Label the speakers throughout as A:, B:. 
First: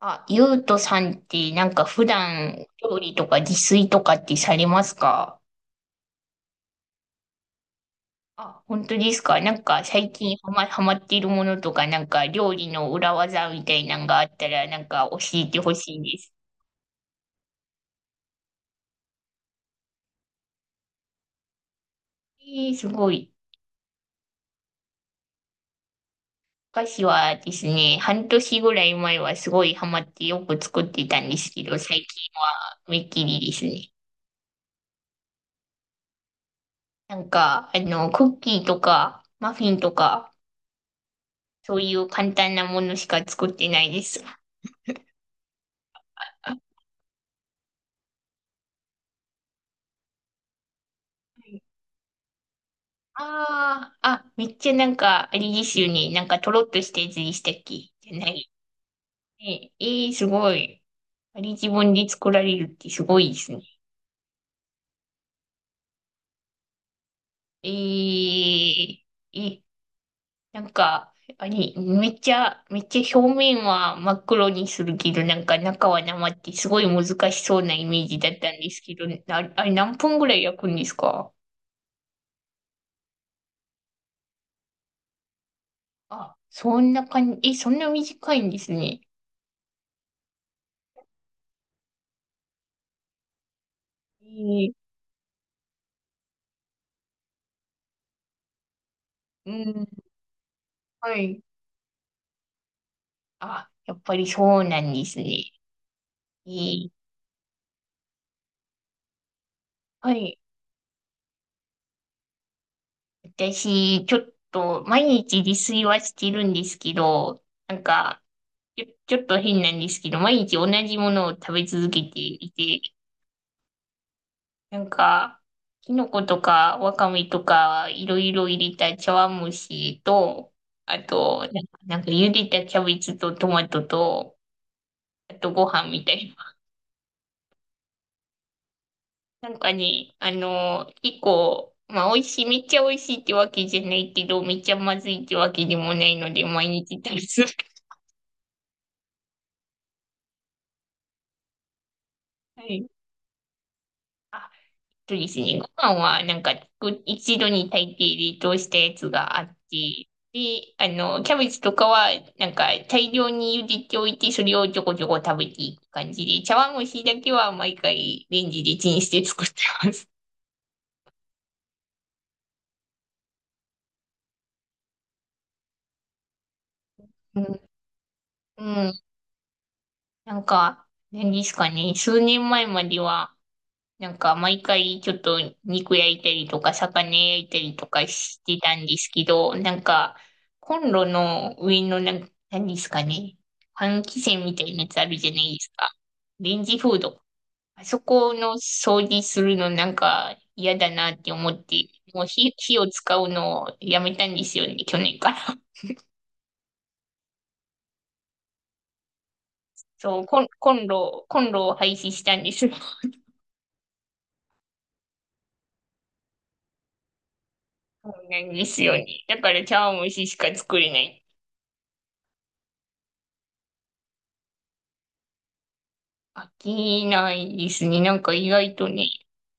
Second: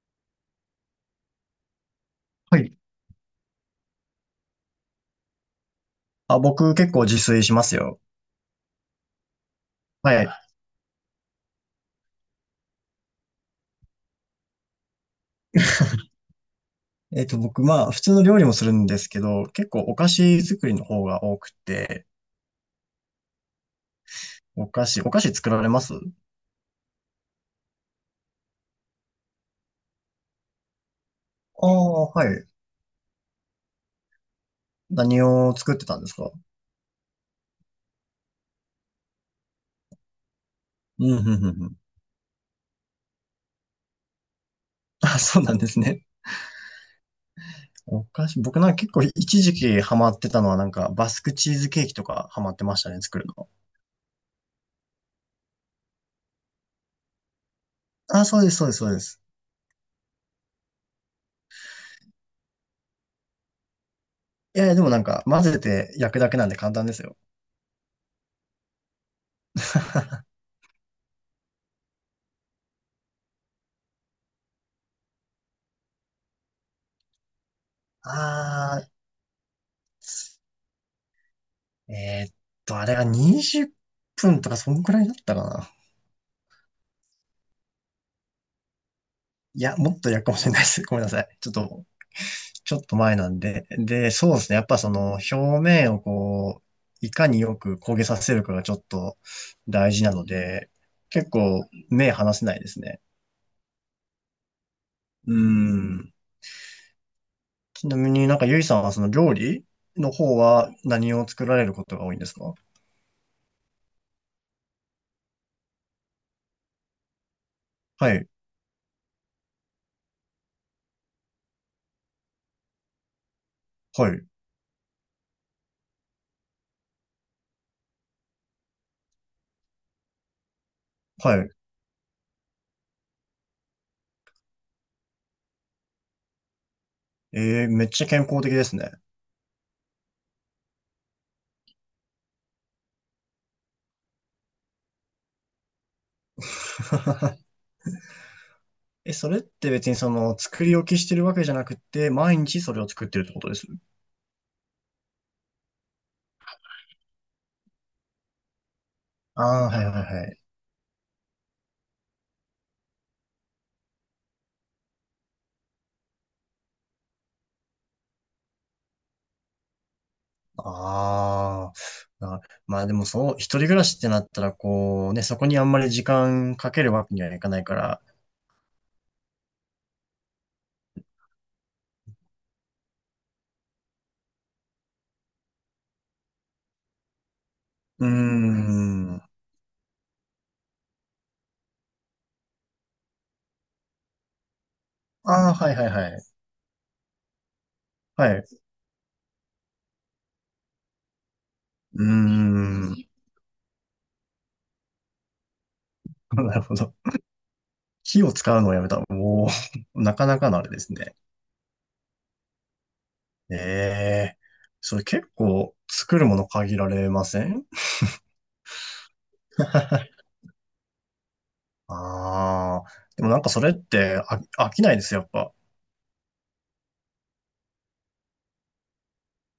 A: あ、ゆうとさんって、なんか普
B: は
A: 段、
B: い。
A: 料理とか自炊とかってされますか？
B: あ、僕結構自炊しますよ。
A: あ、本当ですか？なんか最
B: はい。
A: 近ハマっているものとか、なんか料理の裏技みたいなのがあったら、なんか教えてほし いです。
B: 僕、普通の料理もするんですけど、結構お菓子作りの方が多くて、
A: えー、すごい。
B: お菓子、お菓子作られます？
A: 昔はですね、半年ぐらい前はすごいハマってよく作ってたんですけ
B: あ
A: ど、最近
B: あ、はい。
A: はめっきりですね。
B: 何を作ってたんですか？
A: なんか、クッキーとか、マフィンとか、
B: うん、うん、うん。う
A: そ
B: ん。
A: ういう簡単なものしか作ってないです。
B: あ、そうなんですね。お菓子、僕なんか結構一時期ハマってたのはなんかバスクチーズケーキとかハマってましたね、作るの。
A: ああ、あ、めっちゃなんか、あれですよね。なんか、とろっとしたやつでしたっけ？じゃ
B: あ、
A: な
B: そう
A: い。
B: です、そうです、そうです。
A: えー、すごい。あれ自分で作られるってすごいですね。
B: いやいや、でもなんか混ぜて焼くだけなんで簡単ですよ。
A: えー、え、なんか、あれ、めっちゃ、めっちゃ表面は真っ黒にするけど、なんか中は生ってすごい難しそうなイメージだったんで
B: あ
A: す
B: あ、
A: けど、あ、あれ何分ぐらい焼くんですか？
B: えーっあれが20分とかそんくらいだったかな。
A: あ、そんな感じ、そんな短いんですね。
B: いや、もっとやるかもしれないです。ごめんなさい。ちょっと、ちょっと前なんで。で、そうですね。やっ
A: えー、
B: ぱその表面をこう、いかによく焦げさせるかがちょっと
A: うん、
B: 大事なので、
A: は
B: 結
A: い。
B: 構目離せないですね。
A: あ、やっぱりそうなんです
B: う
A: ね。
B: ん。
A: えー
B: ちなみになんかゆいさんはその料理の
A: は
B: 方
A: い。
B: は何を作られることが多いんですか？
A: 私、ちょっと、毎日自炊はしてるんですけど、なん
B: は
A: か、
B: い、
A: ちょっと変なんですけど、毎日同じものを食べ続けていて、
B: はい、
A: なんか、きのことか、わかめとか、いろいろ入れた茶碗蒸しと、あ
B: は
A: と、
B: い。
A: なんか茹でたキャベツとトマトと、あとご飯みたいな。
B: えー、めっちゃ健康的ですね。
A: なんかね、結構、まあ、美味しい、めっちゃ美味しいってわけじゃないけど、めっちゃまずいってわけでもないので、毎日食べて る。
B: え、それって別にその作り置きしてるわけじゃなくて、毎 日
A: は
B: それ
A: い。
B: を作ってるってことです？
A: あ、そうですね。ご飯は、なんか、一度に炊いて冷凍したやつがあっ
B: ああー、はいはい
A: て、
B: はい。
A: で、キャベツとかは、なんか、大量に茹でておいて、それをちょこちょこ食べていく感じで、茶碗蒸しだけは毎回レンジでチンして作ってます。
B: ああ、なまあでもそう、一人暮らしってなったらこうね、そこにあんまり時間かけるわけにはい
A: う
B: かな
A: ん。
B: いから。
A: うん。なんか、何ですかね、数年前までは、なんか毎回ちょっと肉焼いたりとか魚焼いたりと
B: う
A: か
B: ー
A: してたんです
B: ん。
A: けど、なんかコンロの上の何ですかね、換気扇みたいなやつあるじゃな
B: あ
A: い
B: あ、
A: です
B: はいはい
A: か。
B: はい。
A: レンジフード。あそ
B: は
A: こ
B: い。
A: の掃除するのなんか嫌だなって思って、
B: う
A: もう火を
B: ーん。
A: 使う のをやめたんですよね、去年から。
B: なるほど。火を使うのをやめた。おお、な
A: そう、
B: かな
A: コン、
B: かのあれ
A: コ
B: で
A: ン
B: すね。
A: ロ、コンロを廃止したんです。
B: ええ、それ結構作るもの限られません？
A: そうなんですよね。だから茶 碗蒸ししか作れない。
B: ああ、でもなんかそれって飽きないです、やっぱ。
A: 飽きないですね。なんか意外とね、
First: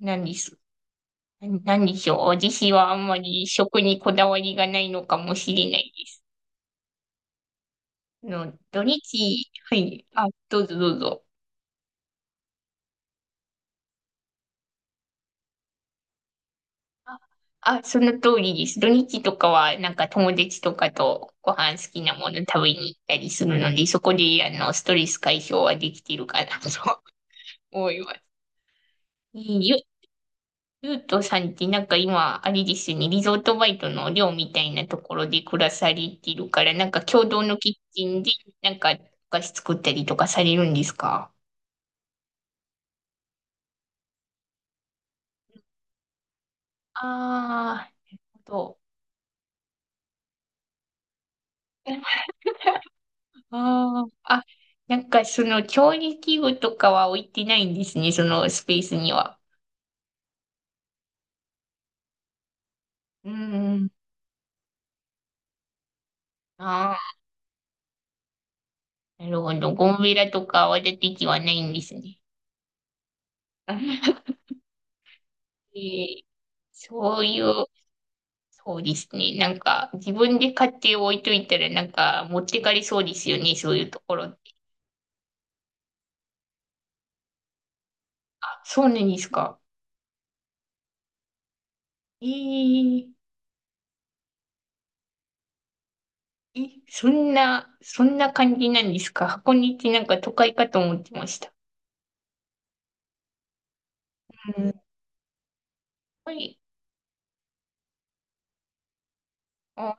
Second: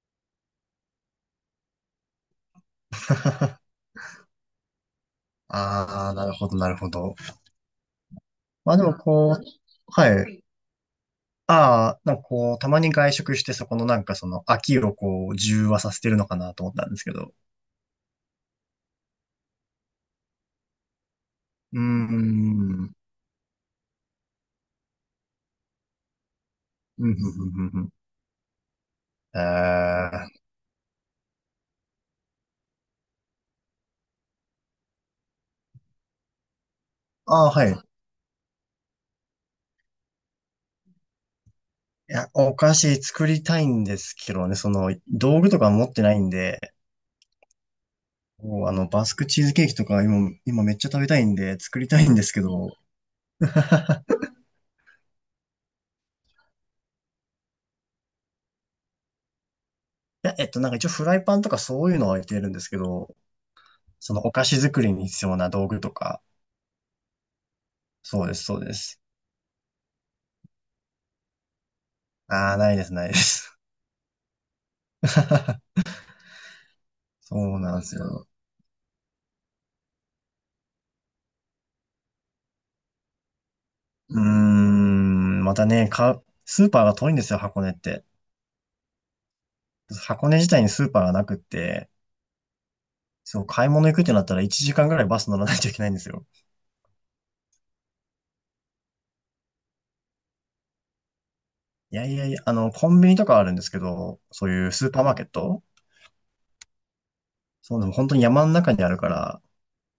A: 何です。何でしょう。私はあんまり食 にこだわりがないのかもしれないで
B: ああ、
A: す。
B: なるほど、なるほど。まあ
A: 土
B: でもこう、
A: 日、はい。
B: は
A: あ、
B: い。
A: どうぞどうぞ。
B: ああ、なんかこう、たまに外食してそこのなんかその飽きをこう、中和させてるのかなと思ったんですけ
A: あ、
B: ど。
A: あその通りです。土日とかは、なんか友達とかとご飯
B: うー
A: 好きなも
B: ん。う
A: の食べに
B: ん、
A: 行ったりするので、そこで、ストレス解消はできてるかなと
B: うん、うん、う
A: 思
B: ん。
A: います。え
B: えー、
A: ーゆ
B: あ
A: ゆうとさんってなんか今、あれですよね、リゾートバイトの寮みたいなところで暮らされてるから、なんか共同
B: あ、
A: の
B: はい。
A: キ
B: い
A: ッチンで、なんかお菓子作ったりとかされるんですか？
B: や、お菓子作りたいんですけどね、その、道具とか持ってないんで、
A: ああー、なるほ
B: こうあ
A: ど。
B: の、バスクチーズケーキとか今、今めっちゃ食べたいんで、作りたいんですけど。
A: あー あ、なんかその調理器具とかは置いてないんですね、そのスペースには。
B: いや、なんか一応フライパンとかそういうのは置いてるんですけど、
A: うん。
B: そのお菓子作りに必要な道具とか、
A: ああ、
B: そうです、そうです。
A: なるほど。ゴムベラとか泡立て器はないんですね。
B: ああ、ないです、ないです。
A: え ーそう
B: そ
A: い
B: う
A: う
B: なんですよ。
A: そうですね。なんか、自分で買って置いといたら、なんか、持ってかれそうですよね、そういうと
B: う
A: こ
B: ー
A: ろって。
B: ん、またね、か、スーパーが遠いんですよ、箱根って。
A: あ、そうなんですか。
B: 箱根自体にスーパーがなくって、
A: えー、
B: そう、買い物行くってなったら1時間ぐらいバス乗らないといけないんですよ。
A: え、そんな感じなんですか？箱根ってなんか都会かと思ってました。
B: いやいやいや、あの、コンビニとかあるんですけど、そう
A: う
B: いう
A: ん。
B: スーパーマーケット。
A: はい。
B: そう、でも本当に山の中にあるから、
A: あ、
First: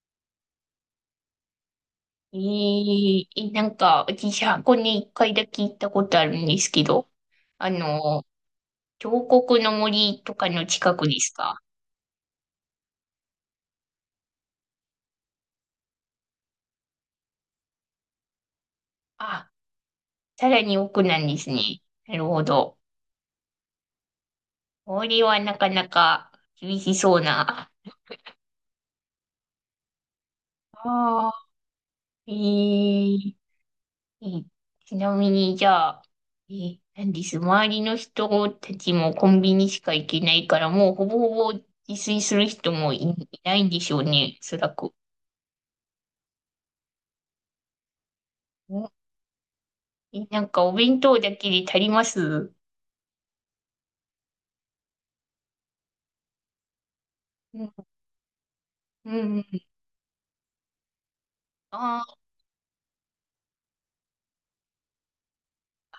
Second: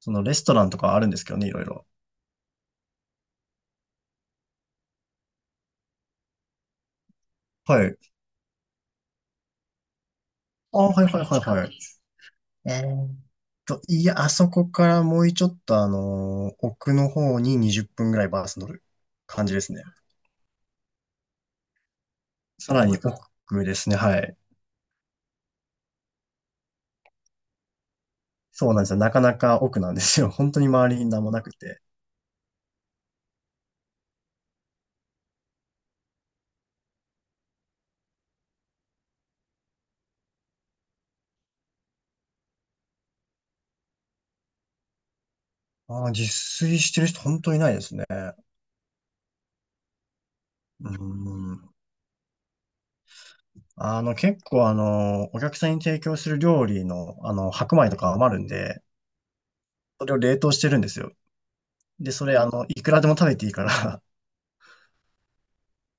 B: そのレストランとかあるんですけどね、いろいろ。
A: なんか、私、箱根一回だけ行ったことあるんですけど、あ
B: はい。
A: の、彫刻の森とかの
B: あ、
A: 近
B: はい
A: くで
B: はい
A: す
B: はい
A: か？
B: はい。えーっいや、あそこからもうちょっと奥の方に20分ぐらいバス乗る感
A: あ、
B: じですね。
A: さらに奥なんですね。なるほ
B: さ
A: ど。
B: らに奥ですね。はい。
A: 氷はなかなか厳しそうな。
B: そうなんですよ。なかなか奥なんですよ。本当に周りに何
A: あ
B: もな
A: あ、
B: くて。
A: えー、えーちなみに、じゃあ、なんです。周りの人たちもコンビニしか行けないから、もうほぼほぼ自炊する人もいないんでしょうね、おそらく。
B: ああ、自炊してる人本当にいないですね。
A: おなんかお
B: う
A: 弁当だけで
B: ん。
A: 足ります？
B: あの、結構あのお客さんに提供する料理の、あの、
A: うん
B: 白米とか余るんで、
A: うんうん。
B: それを冷凍してるんですよ。で、
A: あ
B: それあの、いくらでも食べていいから。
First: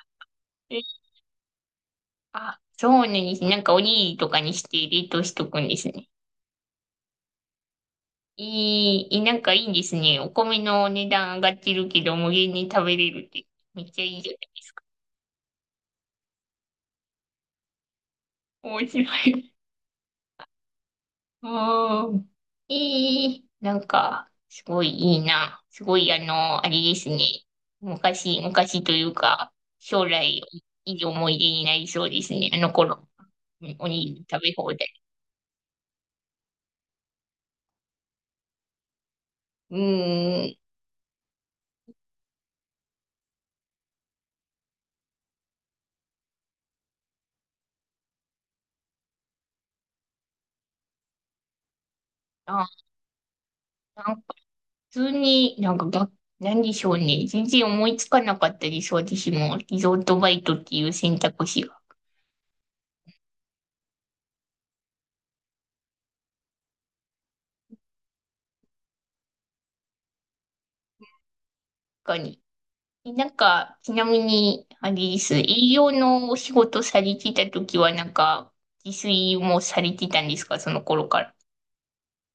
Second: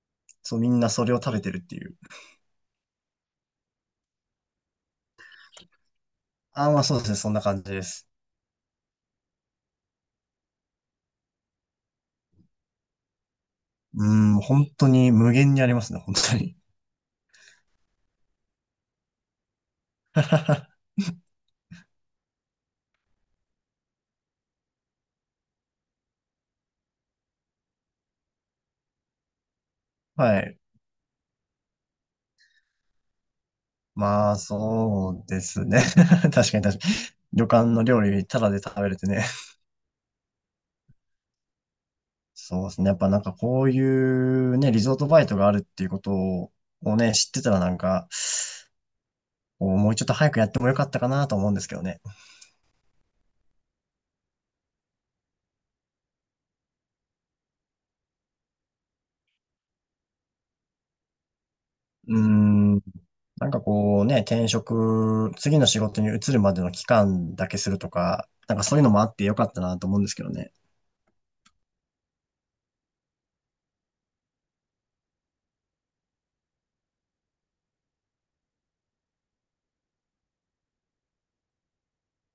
B: そう、み
A: ー
B: ん
A: え
B: なそれを食べてるっていう。
A: あ、そうなんです。なんかおにぎりとかにして冷凍しとくんですね。
B: ああ、まあそうですね。そんな感じです。
A: いい、いなんかいいですね。お米の値段上がってるけど、無限に食べれるって、めっちゃ
B: う
A: いいじゃな
B: ん、
A: いで
B: 本
A: すか。
B: 当に無限にありますね、本当に。
A: 面白い。うん。なんか、すごいいいな。すごい、あれですね。昔というか、将
B: は
A: 来、
B: い。
A: いい思い出になりそうですね。あの頃、おにぎり
B: まあ、
A: 食べ放題。
B: そうですね。確かに確かに。旅館の料理、タダで食べれてね。
A: うん。
B: そうですね。やっぱなんかこういうね、リゾートバイトがあるっていうことをね、知ってたらなんか、こうもうちょっと早くやってもよかったかなと思うんですけどね。
A: あ、なん普通になんかが、何でしょうね。全然思いつかなかったです。私も。リゾートバイトっていう選択肢が。
B: うーん。なんかこうね、転職、次の仕事に移るまでの期間だけするとか、なんかそういうのもあってよかったなと思うんですけどね。
A: 他に。なんか、ちなみに、あれです。営業のお仕事されてた時は、なんか、自炊もされてたんですか？その頃から。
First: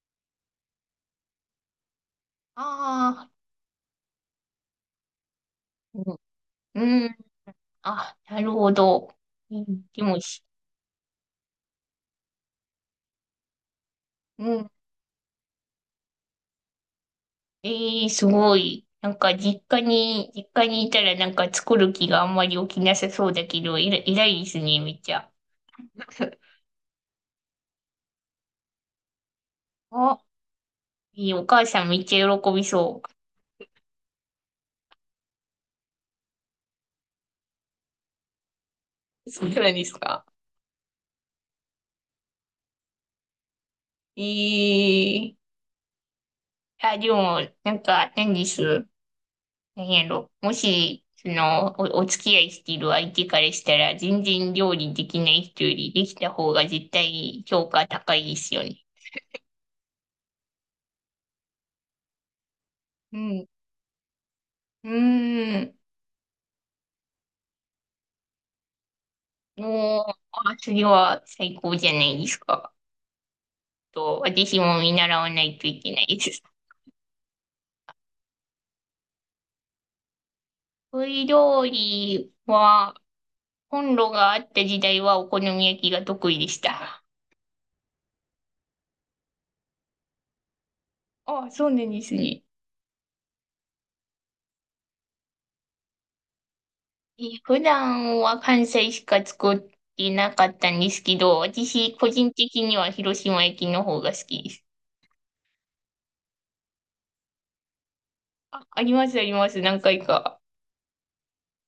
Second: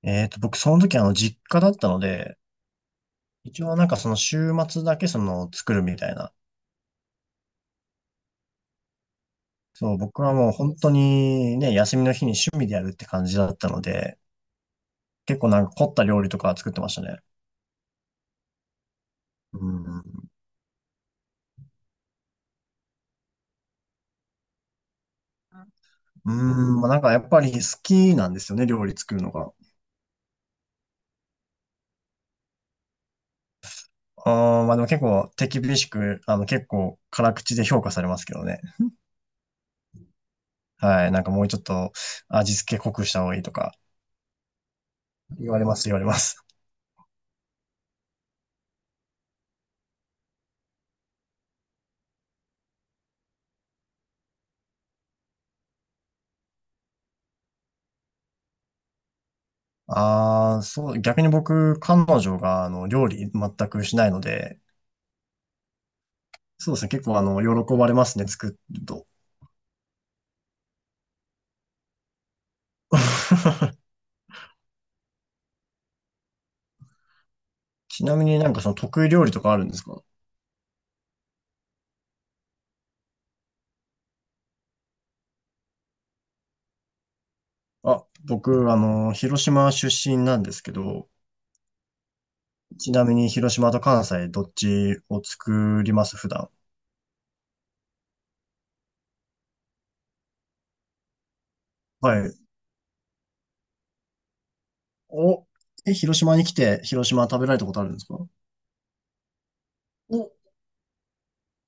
B: 僕その時あの実家だったので、
A: ああ、
B: 一応なんかその週末だけその作るみ
A: う
B: たい
A: ん。
B: な。
A: うん、あ、なるほど。うん、
B: そう、
A: でも
B: 僕は
A: し、
B: もう本当にね、休みの日に趣味でやるって感じだったので、
A: うん。
B: 結構なんか凝った料理とか作ってましたね。
A: ええ、すごい。なんか、実
B: う
A: 家
B: ん。
A: に、実家にいたら、なんか作る気があんまり起きなさそうだけど、偉いですね、めっちゃ。
B: うん、まあ、なんかやっぱり好きなんですよね、料理作るのが。
A: あ、お母さんめっちゃ喜びそ
B: あー、まあでも結構手厳しく、あの結構辛口で評価されますけどね。
A: う。そうなんですか？
B: はい。なんかもうちょっと味付け濃くした方がいいとか
A: ええ、
B: 言われます、言われます。
A: あ、でも、なんか、何です。何やろ。もし、その、お付き合いしている相手からしたら、全然料理できない人よりできた方が絶対評価高いですよね。
B: ああ、そう、逆に僕、彼女があの料
A: う
B: 理
A: ん。
B: 全くしないので、
A: うーん。
B: そうですね。結構あの、喜ばれますね、作ると。
A: もう、あ、それは最高じゃないですか。私も見習わないといけないです。
B: ちなみになんかその得意料理とかあるんですか？
A: 得意料理は、コンロがあった時代はお好み焼きが得意でした。
B: あ、僕、あの、広島出身なんですけど、
A: あ、そうなんですね。
B: ちなみに広島と関西どっちを作ります？普段。
A: 普段は関西しか作ってなかったんですけど、私個
B: は
A: 人
B: い。
A: 的には広島焼きの方が好きです。
B: お、え、広島に来て広島食べられたことあるんですか？
A: あ、ありますあります、何回
B: お、
A: か。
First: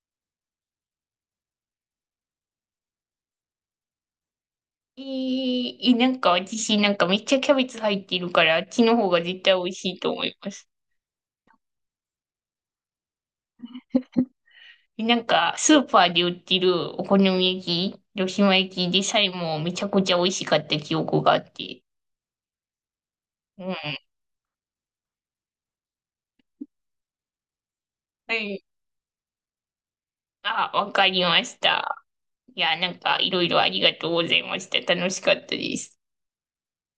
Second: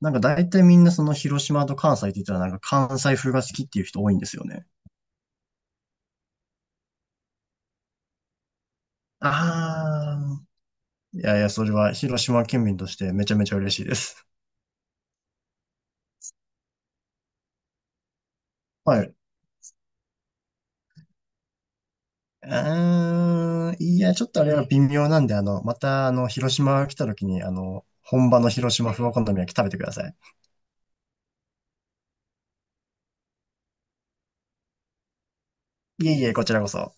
B: なんか大体みんなその広島と関西って言ったらなんか関西風が好きっていう人多いんですよね。
A: なんか私なんかめっちゃキャベツ入ってるから、あっちの方が絶対美味しいと
B: あ
A: 思い
B: あ、
A: ます。
B: いやいや、それは広島県民としてめちゃめちゃ嬉しいです。
A: なんかスーパーで売ってるお好み焼き、広島焼きで
B: はい。
A: さえもめちゃくちゃ美味しかった記憶があって。う
B: あ
A: ん。
B: ー、いや、ちょっとあれは微妙なんで、あの、また、あの、広島来た時に、あの、本
A: は
B: 場の
A: い、
B: 広島風お好み焼き食べてください。
A: あ、わかりました。いや、なんかいろいろありがとうございました。楽しかったです。
B: いえいえ、こちらこそ。